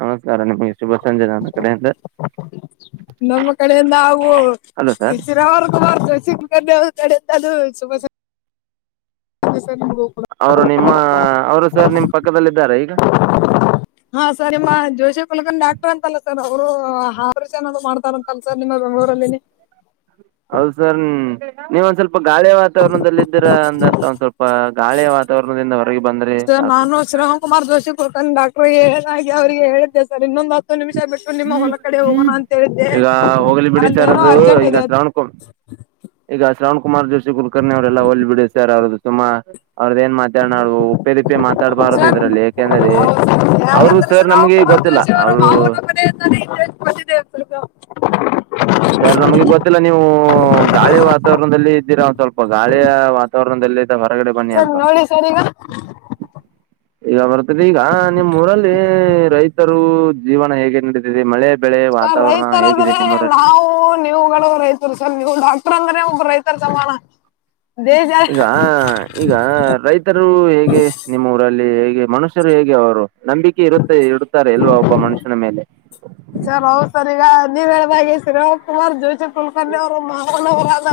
ನಮಸ್ಕಾರ ನಿಮಗೆ ಶುಭ ಸಂಜೆ ನನ್ನ ಕಡೆ ಇಂದ. ನಮ್ಮ ಕಡೆಯಿಂದ ಹಾವು ಹಲೋ ಸರ್ [unintelligible] [unintelligible] ಅವರು ನಿಮ್ಮ ಅವರು ಸರ್ ನಿಮ್ಮ ಪಕ್ಕದಲ್ಲಿದ್ದಾರೆ ಈಗ. ಹಾ ಸರ್ ನಿಮ್ಮ ಜೋಶಿ ಕುಲಕಣ್ ಡಾಕ್ಟರ್ ಅಂತಲ್ಲ ಸರ್ ಅವರು ಹಾರ್ಷ ಏನಾದ ಮಾಡ್ತಾರಂತಲ್ಲ ಸರ್ ನಿಮ್ಮ ಬೆಂಗಳೂರಲ್ಲಿ ಹೌದ ಸರ್ ನೀವ ಒಂದ ಸ್ವಲ್ಪ ಗಾಳಿ ವ ವಾತಾವರಣದಲ್ಲಿದ್ದೀರಾ ಅಂದತ್ತ ಒಂದ ಸ್ವಲ್ಪ ಗಾಳಿಯ ವಾತಾವರಣದಿಂದ ಹೊರಗೆ ಬಂದ್ರೆ ಸರ್ ಸಾಕು. ನಾನು ಶ್ರೀರಾಮ್ ಕುಮಾರ್ ದೋಷಿ ಕುಲಕರ್ಣಿ ಡಾಕ್ಟರ್ ಏನಾಗಿ ಅವರಿಗೆ ಹೇಳದ್ದೆ ಸರ್ ಇನ್ನೊಂದ ಹತ್ತು ನಿಮಿಷ ಬಿಟ್ಟು. ನಿಮ್ಮ ಹೊಲ ಕಡೆ ಹೋಗೋಣ ಅಂತ ಹೇಳಿದ್ದೆ ಈಗ ಹೋಗ್ಲಿ ಬಿಡಿ ಸರ್ ಅಲ್ಲೇನೋ ಅದು ಅರ್ಜೆಂಟ್ ಇದೆ. [unintelligible] ಈಗ ಶ್ರವಣ್ ಕುಮಾರ್ ಜೋಶಿ ಕುಲಕರ್ಣಿ ಅವರೆಲ್ಲ ಹೊಲಿ ಬಿಡ ಸರ್ ಅವ್ರದ ಸುಮ್ಮ ಅವ್ರದ ಏನ್ ಮಾತ ಯ ನಾವು ಉಪ್ಪೇರಿಪ್ಪೆ ಮಾತಾಡಬಾರದ ಸರ್ ಇದ್ರಲ್ಲಿ ಯಾಕೆಂದ್ರೆ ಅವರು ಯಾರಂದ್ರೆ ಸರ್ ಶ್ರೀರಾಮ್ ನಮ್ಗೆ ಕುಮಾರ್ ಗೊತ್ತಿಲ್ಲ. ಜೋಶಿ ಅವರ ಅವ್ರು [unintelligible] [unintelligible] ಸರ್ ನಮ್ಗೆ ಗೊತ್ತಿಲ್ಲ ನೀವು ಗಾಳಿ ವಾತಾವರಣದಲ್ಲಿದ್ದೀರಾ ಒ ಸ್ವಲ್ಪ ಗಾಳಿಯ ವಾತಾವರಣದಲ್ಲಿ ಹೊರಗಡೆ ಬನ್ನಿ ಸರ್ ಅಲ್ವಾ. ನೋಡಿ ಸರ್ ಈಗ ಇವಾಗ ಬರ್ತದ ಈಗ ನಿಮ್ಮ ಊರಲ್ಲಿ ರೈತರು ಜೀವನ ಹೇಗೆ ನಡ ಮಳೆ ಬೆಳೆ ಸರ್ ವಾತಾವರಣ ರೈತರ ಹೇಗಿದೆ ಅಂದ್ರೆ ನಿಮ್ಮರಲ್ಲ ನಾವು ನೀವುಗಳು ರೈತರು ಸರ್ ನೀವ ಡಾಕ್ಟರ್ ಅಂದ್ರೆ ಒಬ್ಬ ರೈ ಇದಾ ಈಗ ರೈತರು ಹೇಗೆ ನಿಮ್ಮ ಊರಲ್ಲಿ ಹೇಗೆ ಮನುಷ್ಯರು ಹೇಗೆ ಅವರು ನಂಬಿ. ಕೆ ಇರುತ್ತೆ ಇಡುತ್ತಾರ ಇಲ್ವಾ ಒಬ್ಬ ಮನುಷ್ಯನ ಮೇಲೆ. [inaudible] ಸರ್ ಹೌ ಸರ್ ಈಗ ನೀವ ಹೇಳದಾಗೆ ಶ್ರೀರಾಮ್ ಕುಮಾರ್ ಜೋಶಿ ಕುಲಕರ್ಣಿ ಅವರು ಮಹನವರಾದ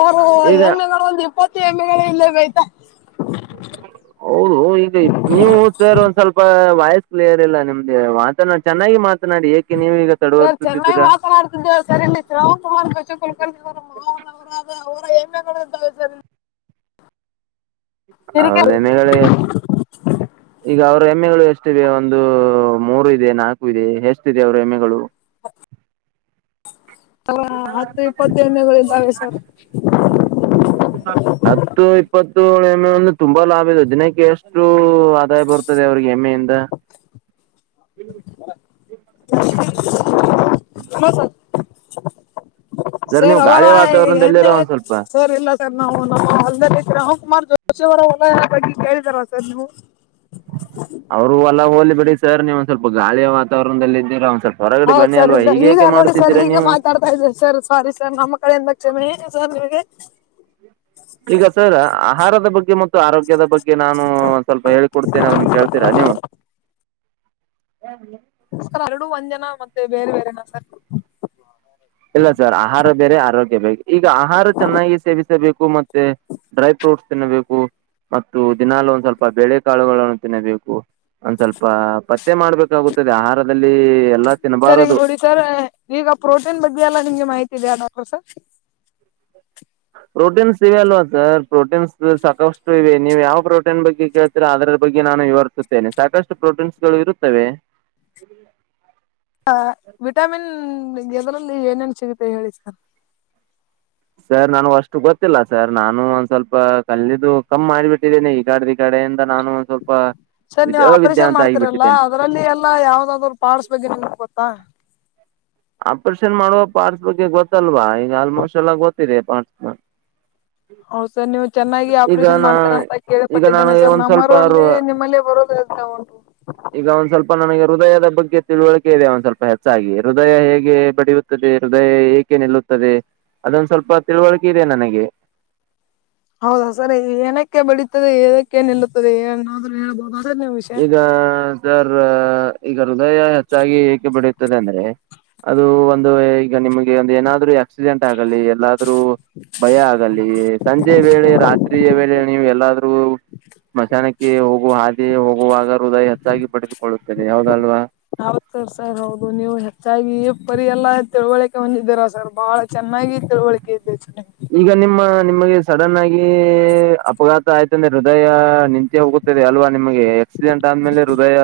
ಓ ಈಗ ಎಮ್ಮೆಗಳ ಒಂದ ಇಪ್ಪತ್ತು ಎಮ್ಮೆಗಳ ಇಲ್ಲೇ ಮೆಯ್ತಾ. ಹೌದು ಈಗ ನೀವು ಸರ್ ಒಂದ ಸ್ವಲ್ಪ ವಾಯ್ಸ್ ಕ್ಲಿಯರ್ ಇಲ್ಲ ನಿಮ್ದ ಮಾತ ಚೆನ್ನಾಗಿ ಮಾತನಾಡಿ ಎ ಕೆ ನೀವೀಗ ಸರ್ ಚೆನ್ನ ಮಾತನಾಡ [unintelligible] ತಿರುಗಿ- ಹೋದೆನ ಹೇಳಿ. [inaudible] ಈಗ ಅವ್ರ ಹಎಮ್ಮೆಗಳು ಎಷ್ಟಿದೆ ಒಂದ ಮೂರ ಇದೆ ನಾಲ್ಕ ಇದೆ ಎಷ್ಟಿದೆ ಅವ್ರ ಹೆಮ್ಮೆಗಳು. ತವ ಹತ್ತ ಇಪ್ಪತ್ತ ಎಮ್ಮೆಗಳಿದ್ದಾವೆ ಸರ್. ಹತ್ತು ಇಪ್ಪತ್ತಳ ಎಮ್ಮೆ ಅಂದ ತುಂಬಾ ಲಾಭ ಇದೆ ದಿನಕ್ಕೆ ಎಷ್ಟು ಆದಾಯ ಬರ್ತದೆ ಅವ್ರಿಗೆ ಎಮ್ಮೆ ಇಂದ ಹಲೋ ಸರ್. ಸರ್ ನೀವು ಅವರ ಗಾಳಿ ವಾತಾವರಣದಲ್ಲಿರೋ ಎಮ್ಮೆ ಒಂದ್ ಸ್ವಲ್ಪ ಸರ್ ಇಲ್ಲ ಸರ್ ನಾವು ನಮ್ಮ ಹೊಲ್ದಲ್ಲಿ [unintelligible] ಜೋಶಿ ಅವರ ಹೊಲ ಬಗ್ಗೆ ಕೇಳ್ತಾರ ಸರ್ ನೀವು. [inaudible] ಅವರು ಹೊಲ ಹೋಲಿ ಬಿಡಿ ಸರ್ ನೀವು ಒಂದ ಸ್ವಲ್ಪ ಗಾಳಿಯ ವಾತಾವರಣದಲ್ಲಿದ್ದರ ಒಂದ್ ಸ್ವಲ್ಪ ಹೊರಗಡೆ ಹೌದ್ ಬನ್ನಿ ಅಲ್ವಾ ಈಗೇಕ ಮಾಡುತ್ತಿದ್ದೀರಾ ನೀವು. ಸರಿ ಸರ್ ಸಾರೀ ಸರ್ ನಮ್ಮ ಕಡೆಯಿಂದ ಕ್ಷಮೆ ಸರ್ ನಿಮಗೆ ಈಗ ಸರ ಆಹಾರದ ಬಗ್ಗೆ ಮತ್ತು ಆರೋಗ್ಯದ ಬಗ್ಗೆ ನಾನು ಸ್ವಲ್ಪ ಹೇಳಿಕೊಡ್ತನ ಅದನ್ನ ಕೇಳ್ತೀರಾ ನೀವ. [unintelligible] ಎರಡು ಒಂದೇನಾ ಮತ್ತೆ ಬೇರೆ ಬೇರೆನ ಸರ್. ಇಲ್ಲ ಸರ್ ಆಹಾರ ಬೇರೆ ಆರೋಗ್ಯ ಬೇರೆ ಈಗ ಆಹಾರ ಚೆನ್ನಾಗಿ ಸೇವಿಸಬೇಕು ಮತ್ತೆ. ಡ್ರೈ ಫ್ರೂಟ್ಸ್ ತಿನ್ನಬೇಕು ಮತ್ತು ದಿನಾಲ ಒಂದ ಸ್ವಲ್ಪ ಬೆಳೆ ಕಾಳುಗಳನ್ನು ತಿನ್ನಬೇಕು. ಒಂದ ಸ್ವಲ್ಪ ಪತ್ತೆ ಮಾಡ್ಬೇಕಾಗುತ್ತದೆ ಆಹಾರದಲ್ಲಿ. ಎಲ್ಲಾ ಸರ್ ಈಗ ತಿನ್ನಬಾರದು ನೋಡಿ ಸರ್ ಈಗ ಪ್ರೋಟೀನ್ ಬಗ್ಗೆ ಎಲ್ಲ ನಿಮ್ಗೆ ಮಾಹಿತಿ ಇದೇನ ಸರ್. ಪ್ರೋಟೀನ್ಸ್ ಇವೆ ಅಲ್ವಾ ಸರ್ ಪ್ರೋಟೀನ್ಸ್ ಸಾಕಷ್ಟು ಇವೆ ನೀವು ಯಾವ ಪ್ರೋಟೀನ್ ಬಗ್ಗೆ ಕೆ ಅದರ ಬಗ್ಗೆ ನಾನು ವಿವರಿಸುತ್ತೇನೆ ಸಾಕಷ್ಟು ಪ್ರೋಟೀನ್ಸಗಳು ಇರುತ್ತವೆ. ಅ ವಿಟಾಮಿನ್ ಗಿದ್ರಲ್ಲಿ ಏನೇನ್ ಸಿಗತ್ತೆ ಹೇಳಿ ಸರ್. ಸರ್ ನಾನು ಅಷ್ಟು ಗೊತ್ತಿಲ್ಲ ಸರ್ ನಾನು ಒಂದ ಸ್ವಲ್ಪ ಕಲ್ಲಿದ್ದು ಕಮ್ಮ ಮಾಡಿಬಿಟ್ಟಿದ್ದಿನೆ ಈಗಾಡ ಕಡೆಯಿಂದ ನಾನು ಸ್ವಲ್ಪ ಸರ್ ನೀವು ಅವಿದ್ಯಾ ಆಪರೇಷನ್ ಅಂತ ಮಾಡ್ತಿರಲ್ಲ ಆಗಿಬಿಟ್ಟಿದ್ದೀನಿ. ಅದರಲ್ಲಿ ಎಲ್ಲ ಯಾವ್ದಾದ್ರು ಪಾರ್ಟ್ಸ್ ಬಗ್ಗೆ ನಿಮಗ ಗೊತ್ತಾ. ಆಪರೇಷನ್ ಮಾಡು ಪಾರ್ಟ್ಸ್ ಬಗ್ಗೆ ಗೊತ್ತಲ್ವಾ ಈಗ ಆಲ್ಮೋಸ್ಟ್ ಎಲ್ಲ ಗೊತ್ತಿದೆ ಪಾರ್ಟ್ಸ್ಡ್. ಹೌ ಸರ್ ನೀವ ಚೆನ್ನಾಗಿ ಈಗ ಆಪರೇಷನ್ ನಾ ಮಾಡ್ತರ ಅಂತ ಈಗ ಕೇಳ್ಪಟ್ಟಿದ್ದೇನೆ ನನಗೆ ಸರ್ ಒಂದ್ ಸ್ವಲ್ಪ ನಮ್ಮರಲ್ಲಿ ನಿಮ್ಮಲ್ಲಿ ಬರೋದ ಹೆಚ್ಚು. [inaudible] ಈಗ ಒಂದ್ ಸ್ವಲ್ಪ ನನಗೆ ಹೃದಯದ ಬಗ್ಗೆ ತಿಳುವಳಿಕೆ ಇದೆ ಒಂದ ಸ್ವಲ್ಪ ಹೆಚ್ಚಾಗಿ ಹೃದಯ ಹೇಗೆ ಬಡೆಯುತ್ತದೆ ಹೃದಯ ಏಕೆ ನಿಲ್ಲುತ್ತ ಪ ತದೆ ಅದೊಂದ ಸ್ವಲ್ಪ ತಿಳುವಳಿಕೆ ಇದೆ ನನಗೆ ಹೌದಾ ಸರ ಏನಕ್ಕೆ ಬೆಳೀತದೆ ಏನಕ್ಕೆ ನಿಲ್ಲುತ್ತದೆ ಏನಾದ್ರು ಹೇಳ್ಬೋದ. ಈಗ ಸರ್ ಈಗ ಹೃದಯ ಹೆಚ್ಚಾಗಿ ಏಕೆ ಬೆಡೆಯುತ್ತದೆ ಅಂದ್ರೆ ಅದು ಒಂದ ಈಗ ನಿಮ್ಗೆ ಒಂದ ಏನಾದ್ರು ಯಾ ಆಕ್ಸಿಡೆಂಟ್ ಆಗಲಿ ಎಲ್ಲಾದ್ರೂ ಭಯ ಆಗಲಿ ಸಂಜೆ ವೇಳೆ ರಾತ್ರಿಯ ವೇಳೆ. ನೀವ ಎಲ್ಲಾದ್ರೂ ಮಶಾನಕ್ಕೆ ಹೋಗು ಹಾದಿಯ ಹೋ ಹೂವಾಗ ಹೃದಯ ಹೆಚ್ಚಾಗಿ ಪಡೆದುಕೊಳ್ಳುತ್ತದೆ ಹೌದಲ್ವಾ. ಆರುತ್ತೆ ಸರ್ ಹೌದು ನೀವ ಹೆಚ್ಚಾಗಿ ಪರಿ ಎಲ್ಲ ತಿಳುವಳಿಕೆ ಹೊಂದಿದ್ದೀರಾ ಸರ್ ಬಹಳ ಚೆನ್ನಾಗಿ ತಿಳುವಳಿ [unintelligible] ಈಗ ನಿಮ್ಮ ನಿಮಗೆ ಸಡನ್ ಆಗಿ ಅಪಘಾ ಆಯ್ತಂದ್ರೆ ಹೃದಯ ನಿಂತೆ ಹೋಗುತ್ತದೆ ಅಲ್ವಾ ನಿಮ್ಗೆ ಆಕ್ಸಿಡೆಂಟ್ ಆದ್ಮೇಲೆ ಹೃದಯ.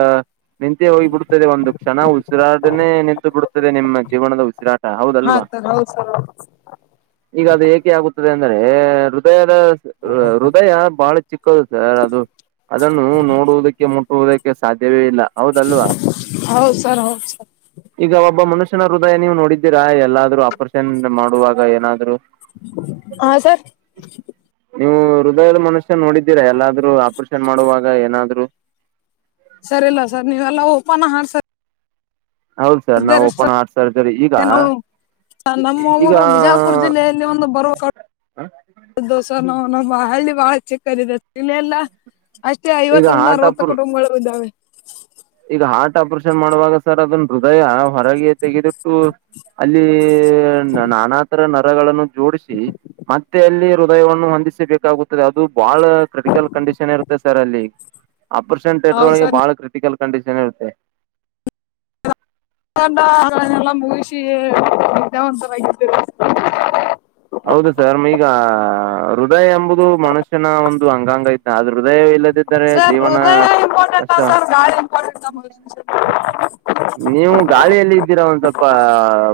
ನಿಂತೇ ಹೋಗಿಬಿಡ್ತದೆ ಒಂದು ಕ್ಷಣ ಉಸಿರಾಟನೆ ನಿಂತು ಬಿಡ್ತದೆ ನಿಮ್ಮ ಜೀವನದ ಉಸಿರಾಟ ಹೌದಲ್ವಾ. ಹೌದ ಸರ್ ಹಾ ಈಗ ಅದ ಏಕೆ ಆಗುತ್ತದೆ ಅಂದ್ರೆ ಹೃದಯದ ಹೃದಯ ಬಾಳ ಚಿಕ್ಕದು ಸರ್ ಅದು ಅದನ್ನು ನೋಡುವುದಕ್ಕೆ ಮು ಹೋಗಕ್ಕೆ ಸಾಧ್ಯವೇ ಇಲ್ಲ ಹೌದಲ್ವಾ. ಹೌದ್ ಸರ್ ಹೌದ್ ಸರ್ ಈಗ ಒಬ್ಬ ಮನುಷ್ಯನ ಹೃದಯ ನೀವು ನೋಡಿದ್ದೀರಾ ಎಲ್ಲಾದ್ರೂ ಆಪರೇಷನದ ಮಾ ವಾಗ ಏನಾದ್ರು ಹಾ ಸರ್ ನೀವು ಹೃದಯದ ಮನು ನೋಡಿದ್ದೀರಾ ಎಲ್ಲಾದ್ರು ಆಪರೇಷನ್ ಮಾಡುವಾಗ ಏನಾದ್ರು. ಸರಿ ಇಲ್ಲ ಸರ್ ನೀವೆಲ್ಲಾ ಓಪನ್ ಹಾಡ್ ಹೌದು ಸರ್ ನಾವು [unintelligible] ಓಪನ್ ಹಾರ್ಟ್ ಸರ್ಜರಿ ಈಗ ನಮ್ಮ ಈಗ ಊರು ಬಿಜಾಪುರ ಜಿಲ್ಲೆಯಲ್ ಹಿಂದೆ ಮುಂದೆ ಬರುವ ಸಾಗು! [inaudible] ಇದು ಸಿಮ್ ಅವನೊಬ್ಬ ಅಲ್ಲಿ ಬಾಲ ಚಿಕ್ಕವನು ಇಲ್ಲ ಇಲ್ಲ! [inaudible] ಅದಕ್ಕೆ ಈಗ ಐವತ್ತರಿಂದ ಹಾರ್ಟ್ ಆಪರ್ ಅರವತ್ತು ಡುಮ್ಮುಗಳು ಇವೆ. [inaudible] ಈಗ ಹಾರ್ಟ್ ಆಪರೇಷನ್ ಮಾಡುವಾಗ ಸರ್ ಅದನ್ ಹೃದಯ ಹೊರಗೆ ತೆಗೆದಿಟ್ಟು? [inaudible] ಅಲ್ಲಿ ನಾನಾ ತರ ನರಗಳನ್ನು ಜೋಡಿಸಿ. [inaudible] ಮತ್ತೆ ಅಲ್ಲಿ ಹೃದಯವನ್ನು ಹೊಂದಿಸಿಬೇಕಾಗುತ್ತದೆ! ಅದು ಬಹಳ ಕ್ರಿಟಿಕಲ್ ಕಂಡೀಷನ್ ಇರುತ್ತೆ ಸರ್ ಅಲ್ಲಿ. [inaudible] [unintelligible] [inaudible] ಆಪರೇಷನ್ ಥೇಟರ್ ಹೌದು ಒಳಗೆ ಸರ್ ಬಹಳ ಕ್ರಿಟಿಕಲ್ ಕಂಡೀಷನ್ ಇರುತ್ತೆ.. [inaudible] ಓನಂದ ಅದನ್ನೆಲ್ಲ ಮುಗಿಸಿ ಒಂತರಾ ಆಗ್ಬಿಟ್ಟಿ... [unintelligible] ಹೌದು ಸರ್ ಈಗ ಹೃದಯ ಎಂಬುದು ಮನುಷ್ಯನ! ಒಂದು ಅಂಗಾಂಗ ಐತೆ ಆದ್ರ ಹೃದಯ ಇಲ್ಲ. ಸರ್ ಹೃದಯ ಇಂಪಾರ್ಟೆಂಟ್! ಗಾಳಿ ಇಂಪಾರ್ಟೆಂಟ್ ಮನುಷ್ಯನ ಜನ್ಮಕ್ಕೆ? [unintelligible] ನೀವು ಗಾಳಿಯಲ್ಲಿ ಇದ್ದೀರ! ಒಂದ್ ಸ್ವಲ್ಪ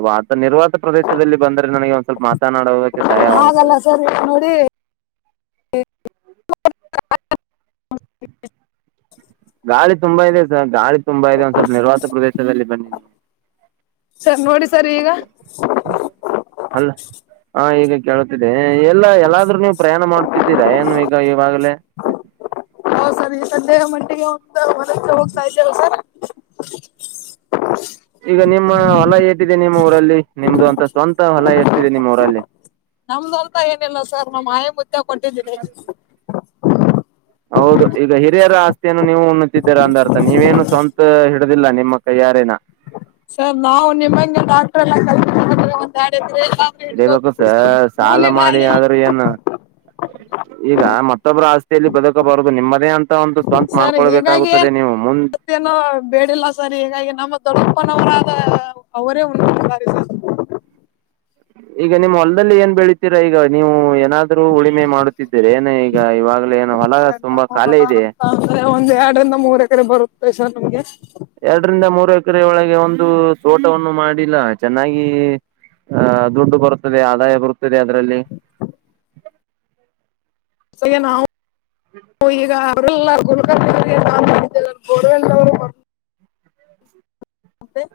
ವತ ನಿರ್ವಾತ ಪ್ರದೇಶದಲ್ಲಿ ಬಂದರೆ ನನಗೆ ಒಂದ್ ಸ್ವಲ್ಪ ಮಾತನಾಡುವುದಕ್ಕೆ? [unintelligible] ಹಾಗಲ್ಲ ಸರಿ ನಾಡಿ. [unintelligible] ಗಾಳಿ ತುಂಬಾ ಇದೆ ಸರ್ ಗಾಳಿ ತುಂಬಾ ಇದೆ. [unintelligible] ಸ್ವಲ್ಪ ನಿರ್ವತ ಪ್ರದೇಶದಲ್ಲಿ ಬನ್ನಿ ನೀವು ಸರ್ ನೋಡಿ ಸರ್ ಈಗ ಹಲ್ಲೋ.. [unintelligible] ಅಲ್ಲ ಹಾ ಈಗ... [unintelligible] ಕೇಳುತ್ತಿದೆ ಎಲ್ಲಿ ಎಲ್ಲಾದ್ರಲ್ಲೂ! ನೀವು ಪ್ರಯಾಣ ಮಾಡ್ತಿದ್ದೀರಾ ಏನು ಈಗ ಈವಾಗ್ಲೇ? [unintelligible] ಹೌದು ಸರ್ ಈ ಸಂಡೆ ಮಂಟ್ಟಿಗೆ! ಒಂದು ಹೊಲ ಹೋಗ್ತಾ ಇದ್ದೇಲ್ಲ ಸರ್. [unintelligible] [unintelligible] [inaudible] ಈಗ ನಿಮ್ಮ ಹೊಲ ಎಷ್ಟಿದೆ? ನಿಮ್ಮ ಊರಲ್ಲಿ ನಿಮ್ದು ಅಂತ ಸ್ವಂತ ಹೊಲ ಎಷ್ಟಿದೆ ನಿಮ್ಮ ಊರಲ್ಲಿ? [unintelligible] ನಮ್ದು ಅಂತ ಏನಿಲ್ಲ ಸರ್ ನಮ್ಮ್ ಆಯ ಮುುತ್ತ ಕೊಟ್ಟಿದ್ದೀನಿ. [inaudible] ಹೌದು ಈಗ ಹಿರಿಯರ ಆಸ್ತಿಯನ್ನು ನೀವು ಉಣುತ್ತಿದ್ದೀರಾ! ಅಂದ ಅರ್ಥ ನೀವೇನು ಸ್ವಂತ ಹಿಡಿದಿಲ್ಲ ನಿಮ್ಮ ಕೈ ಯಾರೇನ? [inaudible] ಸರ್ ನಾವು ನಿಮಂಗೆ ಡಾಕ್ಟ್ರ ಎಲ್ಲ ಕಲ್ತಿರಂಗಡಿದ್ರೆ? [unintelligible] ಇಡಿಬೇಕು ಸರ್ ಸಾಲ ಮಾಡಿ ಆದ್ರೆ ಏನ್? [unintelligible] ಈಗ ಮತ್ತೊಬ್ರು ಆಸ್ತಿಯಲ್ಲಿ ಬದುಕೋಬಾರದು ನಿಮ್ಮದೇ? [unintelligible] ನಿಮ್ಧೇ ಒಂದು ಸ್ವಂತ ಮಾಡ್ಕೊಳ್ಬೇಕಾಗುತ್ತದೆ ನೀವು ಮುಂದು. [unintelligible] ಮತ್ತೇನು ಬೇಡಿಲ್ಲ ಸರ್ ಹೀಗಾಗಿ ನಮ್ಮ ದೊಡ್ಡಪ್ಪನವರಾದ ಅವರೇ ಉಸ್ತುವಾರಿ ಸರ್. [unintelligible] ಈಗ ನಿಮ್ ಹೊಲ್ದಲ್ಲಿ ಏನ್ ಬೆಳೀತೀರಾ ಈಗ ನೀವು ಏನಾದ್. [inaudible] ಇಬ್ರು ಉಳುಮೆ ಮಾಡುತ್ತಿದ್ದರೆ! ನಾನು ಈಗ ಇವಾಗಲೇ ಏನೋ ಹೊಲ ಸರ್ ತುಂಬಾ ನಮ್ಮ ಖಾಲಿ ಹೊಲ ಇದೆ. [inaudible] ಅಂತ ಅಂದ್ರೆ ಒಂದ್ ಎರಡರಿಂದ ಮೂರು ಎಕರೆ ಬರುತ್ತೆ ಸರ್ ನಮ್ಗೆ. [unintelligible] ಎರಡರಿಂದ ಮೂರು ಎಕರೆ ಒಳಗೆ ಒಂದು ತೋಟವನ್ನು ಮಾಡಿಲ್ಲ ಚೆನ್ನಾಗಿ? [unintelligible] ಆ ದುಡ್ಡು ಬರ್ತದೆ! ಆದಾಯ ಬರ್ತದೆ ಅದರಲ್ಲಿ. [inaudible] ಹೇ ನಾವು ನಾವು ಈಗ! [unintelligible] ಹೇ ಇಲ್ಲ ಗುರುಗಳು ಬರುವಾಗ ನಾವು ಏನ್ ಬೇಕಾದ್ರು.. [unintelligible]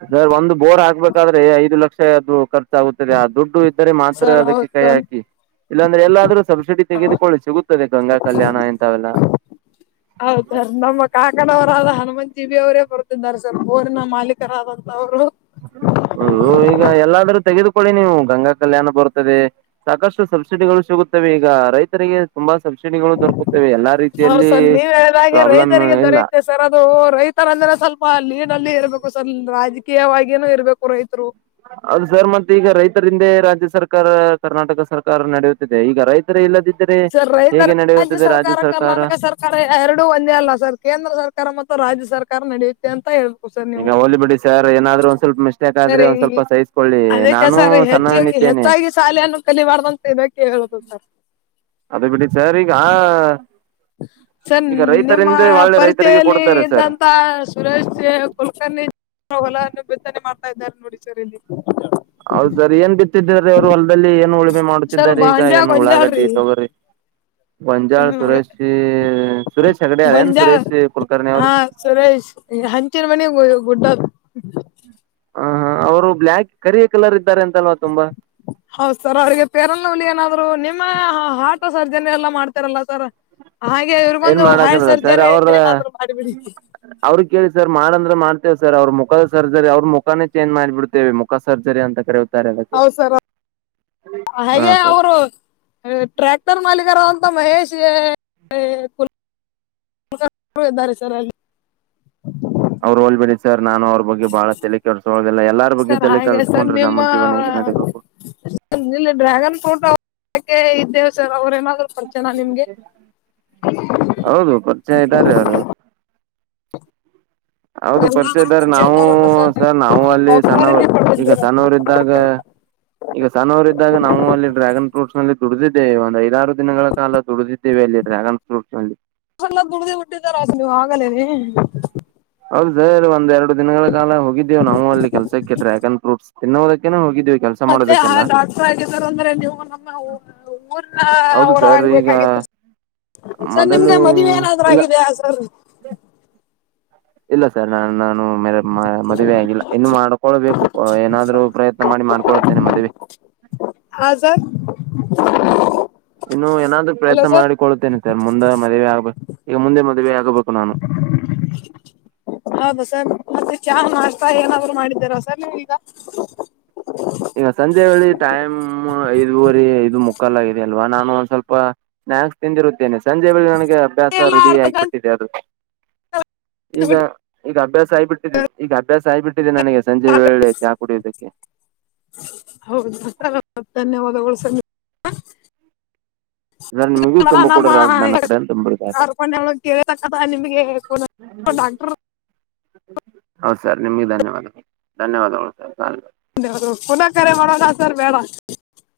ಹೇ ಒಂದು ಬೋರ್ ಹಾಕ್ಬೇಕಾದ್ರೆ! ಐದು ಲಕ್ಷ ಅದು ಕರ್ಚು ಆಗುತ್ತದೆ ಆ ದುಡ್ಡು ಇ. [inaudible] ಇದ್ದರೆ ಮಾತ್ರ ಸರ್ ಅದಕ್ಕೆ ಹೌದು ಕೈ ಸರ್ ಹಾಕಿ? [unintelligible] ಇಲ್ಲಾಂದ್ರೆ ಎಲ್ಲಾದ್ರೂ ಸಬ್ಸಿಡಿ ತೆಗೆದುಕೊಳ್ಳಿ ಸಿಗುತ್ತದೆ ಗಂಗಾ ಕಲ್ಯಾಣ ಇಂಥವಲ್ಲ. [inaudible] [inaudible] [unintelligible] ಹೌದ ಸರ್ ನಮ್ಮ ಕಾಕಡವರಾದ ಹನುಮಂತ್ ಜಿಬಿ ಅವರೇ ಬರ್ತಿದ್ದಾರೆ ಸರ್ ಊರಿನ ಮಾಲೀಕರಾದಂತವ್ರು. [unintelligible] ಹ ಈಗ ಎಲ್ಲಾದ್ರೂ ತೆಗೆದುಕೊಳ್ಳಿ ನೀವು ಗಂಗಾ ಕಲ್ಯಾಣ ಬರುತ್ತದೆ. [unintelligible] ಸಾಕಷ್ಟು ಸಬ್ಸಿಡಿಗಳು ಸಿಗುತ್ತವೆ ಈಗ ರೈತರಿಗೆ? [inaudible] ತುಂಬಾ ಸಬ್ಸಿಡಿಗಳು ದೊರಕುತ್ತವೆ! ಎಲ್ಲಾ ಹೌದು ರೀತಿಯಲ್ಲಿ ಪ್ರಾಬ್ಲಮ್ ಇಲ್ಲ. [inaudible] ಇತರದ್ದು ರೈತರ ಅಂದರೆ ಸ್ವಲ್ಪ ಲೀಡ್ಲ್ಲಿ ಇರ್ಬೇಕು ಸರ್! ರಾಜಕೀಯವಾಗನೂ ಇರ್ಬೇಕು ಸರ್ ರೈತರು. [inaudible] ಅದು ಸರ್ ಮತ್ತೆ ಈಗ ರೈತರಿಂದೆ ರಾಜ್ಯ ಸರ್ಕಾರ ಕರ್ನಾಟಕ ಸರ್ಕಾರ ನಡೆಯುತ್ತಿದೆ ಈಗ ರೈತ. [inaudible] ಇತರೆಯಿಂದ ಬಿದ್ದರೆ ಸರ್ ಹೇಗೆ ನಡೆಯುತ್ತೆ ರಾಜ್ಯ ಸರ್ಕಾರ? [inaudible] ಸರ್ ಎರಡು ಒಂದೇ ಅಲ್ಲ ಸರ್ ಕೇಂದ್ರ ಸರ್ಕಾರ ಮತ್ತು ರಾಜ್ಯ ಸರ್ಕಾರ ನಡೆಯುತ್ತೆ ಅಂತ ಹೇಳ [inaudible] [unintelligible] ಈಗ ಹೋಲಿ ಬಿಡಿ ಸರ್ ಏನಾದ್ರು ಒಂದ್ ಸ್ವಲ್ಪ ಮಿಸ್ಟೇಕ್ ಆದ್ರೆ ಸರಿ ಒಂದ್ ಸ್ವಲ್ಪ ಸಹಿಸಕೊಳ್ಳಿ ಅದಕ್ಕೆ ನಾನು ಸರ್ ಹೆಚ್ಚಾಗಿ ಸಣ್ಣವ್ಣಿದ್ದೇನೆ. [inaudible] ಹೆಚ್ಚಾಗಿ ಶಾಲೆಯನ್ನು ಕಲಿ ಬಡದಂತ ಇದಕ್ಕೆ ಹೇಳುದು ಸರ್ [inaudible] ಅದೇ ಬಿಡಿ ಸರ್ ಈಗಾ? [inaudible] ಸರ್ ನಿಮ್ಮ ಒಳ್ಳೆ ರೈತರಿಗೆ ಪರಿಚಯಲ್ಲಿ ಕೊಡ್ತಾರೆ ಸರ್ ಇದ್ದಂತ [inaudible] ಸುರೇಶ್ ಕಲ್ಕರ್ನಿ ಹೊಲವನ್ನು ಬಿತ್ತನೆ ಮಾಡ್ತಾ ಇದ್ದಾರೆ ನೋಡಿ ಸರ್ ಇಲ್ಲಿ. [inaudible] ಹೌದ ಸರ್ ಏನ್ ಬಿತ್ತಿದ್ದರೀ ಅವ್ರು ಹೊಲದಲ್ಲಿ ಏನ್ ಉಳುಮೆ ಮಾಡ್ತಿದಿದ್ದಾರೆ ಈಗ ಏನ್ ಉಳಾಗಡ್ಡಿ, ತಗೋರಿ, [inaudible] [unintelligible] ಹ [inaudible] ಗೊನಜಾಳ್ ಸುರೇಶಿ ಸುರೇಶ ಹೆಗಡೆ ಅಲ್ಲ ಗೊಂಜಾ ಸುರೇೇಶ ಕುಲಕರ್ಣಿ ಅವರು. ಹಾ [inaudible] ಸುರೇಶ್ ಈ ಹಂಚಿನ ಮನಿ ಗುಡ್ಡದ [inaudible] ಹ ಹ ಅವ್ರು ಬ್ಲ್ಯಾಕ್ ಕರಿಯ ಕಲರ್ ಇದ್ದಾರೆ ಅಂತಲ್ವಾ ತುಂಬಾ? [inaudible] ಹೌದ ಸರ್ ಅವರಿಗೆ ಪೇರನಲವ್ಲಿ ಏನಾದ್ರು ನಿಮ್ಮ ಹಾರ್ಟ್ ಸರ್ಜನೆ ಎಲ್ಲಾ ಮಾಡ್ತಾರಲ್ಲ ಸರ್. [inaudible] ಹಾಗೆ ಏನ್ ಇವರಗೊಂದ ಹಾರ್ಟ್ ಮಾಡಕಲ್ಲ ಸರ್ ಸರ್ಜರಿ ಅವ್ರ ಏನಾದ್ರು ಮಾಡಬಿಡಿ. [inaudible] ಅವ್ರ ಕೇಳಿ ಸರ್ ಮಾಡಂದ್ರ ಮಾಡ್ತೇವ ಸರ್ ಅವ್ರ ಮುಖದ ಸರ್ಜರಿ ಅವ್ರ ಮುಖನೇ ಚೇಂಜ್ ಮಾಡಿಬಿಡ್ತ [inaudible] ವೆ ಮುಖ ಸರ್ಜರಿ ಅಂತ ಕರೆಯುತ್ತಾರೆ. ಅದಕ [inaudible] ಹೌದ ಸರ್. [inaudible] ಹಾಗೆ ಸರ್ ಅವರು ಟ್ರ್ಯಾಕ್ಟರ್ ಮಾಲೀಕರ ಅಂತ ಮಹೇಶ್ ಕುಲ್ [inaudible] ಯಾವತ್ತೂ ಹೋಗ ಬೇಡಿ ಸರ್ ಅಲ್ಲಿ. [inaudible] [unintelligible] ಅವ್ರು ಹೋಲೀಬಿಡಿ ಸರ್ ನಾನು ಅವ್ರರು [inaudible] ಬಗ್ಗೆ ಬಹಳ ತಲೆ ಕೆಡ್ಸೋಳದೆಲ್ಲ ಎಲ್ಲಾರ ಬಗ್ಗೆ ಸರ್ ತಲೆ ಹಾಗೆ ಕೆಡ್ಸ್ಕೊಂಡ್ರ ನಮ್ಮ ಜೀವನ ಹೇಗೆ ನಡೀಬೇಕು. [inaudible] ನಿಲ್ ಡ್ರ್ಯಾಗನ್ ಫ್ರೂಟ್ ಇದ್ದೇವೆ ಸರ್ ಅವ್ರ ಏನಾದ್ರು ಪರ್ಚೆನ ನಿಮ್ಗೆ. [inaudible] [inaudible] [unintelligible] ಹೌದು ಪರಿಚಯ ಇದ್ದಾರೆ ಅವರು. [inaudible] ಹೌದು ಪರಿಚಯ ಎಲ್ಲಾದ್ರೂ ಇದ್ದಾರೆ ನಾವು ಇದ್ದಾರಲ್ಲ ಸರ್ ನಾವು ನೀವು ಅಲ್ಲಿ ಪಾಪ್ಕಾರ್ನ್ ಸಣ್ಣವರು ಈಗ ಕೊಟ್ಟಿದ್ದೀರ ಸಣ್ಣವರು ಇದ್ದಾಗ? [inaudible] ಈಗ ಸಣ್ಣವರ ಇದಾಗ ನಾವು ಅಲ್ಲಿ ಡ್ರ್ಯಾಗನ್ ಫ್ರೂಟ್ಸ್ ನಲ್ಲಿ ದುಡಿದಿದ್ದೇ ಒಂದು ಐದಾರು ದಿನಗಳ ಕಾಲ ದುಡಿದ [inaudible] ಕೇಳ ಇಲ್ಲಿ ಡ್ರ್ಯಾಗನ್ ಫ್ರೂಟ್ಸ್ ಅಲ್ಲಿ. [inaudible] ಚನ್ನಾಗ ದುಡ್ಡಿದು ಬಿಟ್ಟಿದೀರಾ ಸರ್ ನೀವು ಆಗಲೇ ನೀ [inaudible] [unintelligible] ಹೌದ ಸರ್ ಒಂದ್ ಎರಡು ದಿನಗಳ ಕಾಲ ಹೋಗಿದ್ದೇವು ನಾವು ಅಲ್ಲಿ ಕೆಲಸಕ್ಕೆ ಡ್ರ್ಯಾಗನ್ ಫ್ರೂಟ್ಸ್. [inaudible] ಇನ್ನೂರಕ್ಕೆೇ ಹೋಗಿದ್ದೀವಿ ಕೆಲಸಕ್ಕ. [inaudible] ಮತ್ತೆ ಆ ಡಾಕ್ಟರ್ ಆಗಿದಾರ ಅಂದ್ರೆ ನೀವು ನಮ್ಮ ಓ [inaudible] ಅ ಊರ್ನ ಹೌದು ಅವರ ಸರ್ ಈಗ ಆಗಬೇಕಾಗಿತ್ತು ಸ [inaudible] ಸರ್ ನಿಮಗ್ ಮೊದಲು ಮದುವೆ ಏನಾದರೂ ಇಲ್ಲ ಆಗಿದೆಯ ಸರ್. [inaudible] ಇಲ್ಲ ಸರ್ ನಾನ ನಾನು ಮ ಮದುವೆ ಆಗಿಲ್ಲ ಇನ್ನು ಮಾಡ್ಕೊಳ್ಬೇಕು ಏನಾದ್ರು ಪ್ರಯತ್ನ ಮಾಡಿ ಮಾಡ್ಕೊಳ್ [inaudible] ಅಕಿನ ಮದುವೆ. [inaudible] ಹಾ ಸರ್? [inaudible] ಇನ್ನು ಏನಾದರೂ ಹಲೋ ಪ್ರಯತ್ನ ಸರ್ ಮಾಡಿಕೊಳ್ತೇನೆ ಸರ್ ಮುಂದೆ ಮದುವೆ ಆಗ್ಬೇಕ ಈಗ ಮುಂದೆ ಮದ್ವೆ ಆಗಬೇಕು ನಾನು? [inaudible] ಹೌದು ಸರ್ ಮತ್ತೆ ಚಾ ನಾಸ್ಟ್ ಏನಾದ್ರು ಮಾಡಿದ್ದೀರ ಸರ್ ನೀವ ಈಗ. [inaudible] ಈಗ ಸಂಜೆ ವೇಳಿ ಟೈಮ್ ಐದುವರಿ ಐದು ಮುಕ್ಕಾಲ ಆಗಿದ್ದೆ ಅಲ್ವಾ ನಾನು ಒಂದ್ ಸ್ವಲ್ಪ. [inaudible] ಸ್ನ್ಯಾಕ್ಸ್ ತಿಂದಿರುತ್ತೇನೆ ಸಂಜೆ ಬಳಿ ನನಗೆ ಅಭ್ಯಾಸ ಎಲ್ಲ ರೂಢಿಯ ಅರ್ಧ ಗಂಟೆ ಆಗಿಬಿಟ್ಟಿದೆ ಅದು. [inaudible] ಈಗ ಬಿಟ್ಟು ಈಗ ಅಭ್ಯಾಸ ಆಗಬಿಟ್ಟಿದೆ ಈಗ ಅಭ್ಯಾಸ ಆಗಬಿಟ್ಟಿದೆ ನನಗೆ [inaudible] ಸಂಜೆ ವೇಳೆ ಚಾ ಕುಡಿಯುದಕ್ಕೆ. [inaudible] ಹೌದು ಧನ್ಯವಾದಗಳು ಸರ್ ನಿಮ್ಗೆ. ಸರ್ ನಿಮಗೂ ತುಂಬ [inaudible] ಕೂಡ ನಮ್ಮ ನನ್ನ ಕಡೆಯಿಂದ ತುಂಬಿರುತ್ತಾ ಅರ್ಕೊಂಡಳ ಕೇಳಕ್ಕ ನಿಮಗೆ ಪೋನ್ [inaudible] [unintelligible] ಡಾಕ್ಟರ್. [inaudible] ಹೌದು ಸರ್ ನಿಮ್ಗೆ ಧನ್ಯವಾದ ಧನ್ಯವಾದಗಳು ಸರ್ ನ [inaudible] [unintelligible] ನ ಕ ಮಾಡೋದ ಸರ್ ಬೇಡ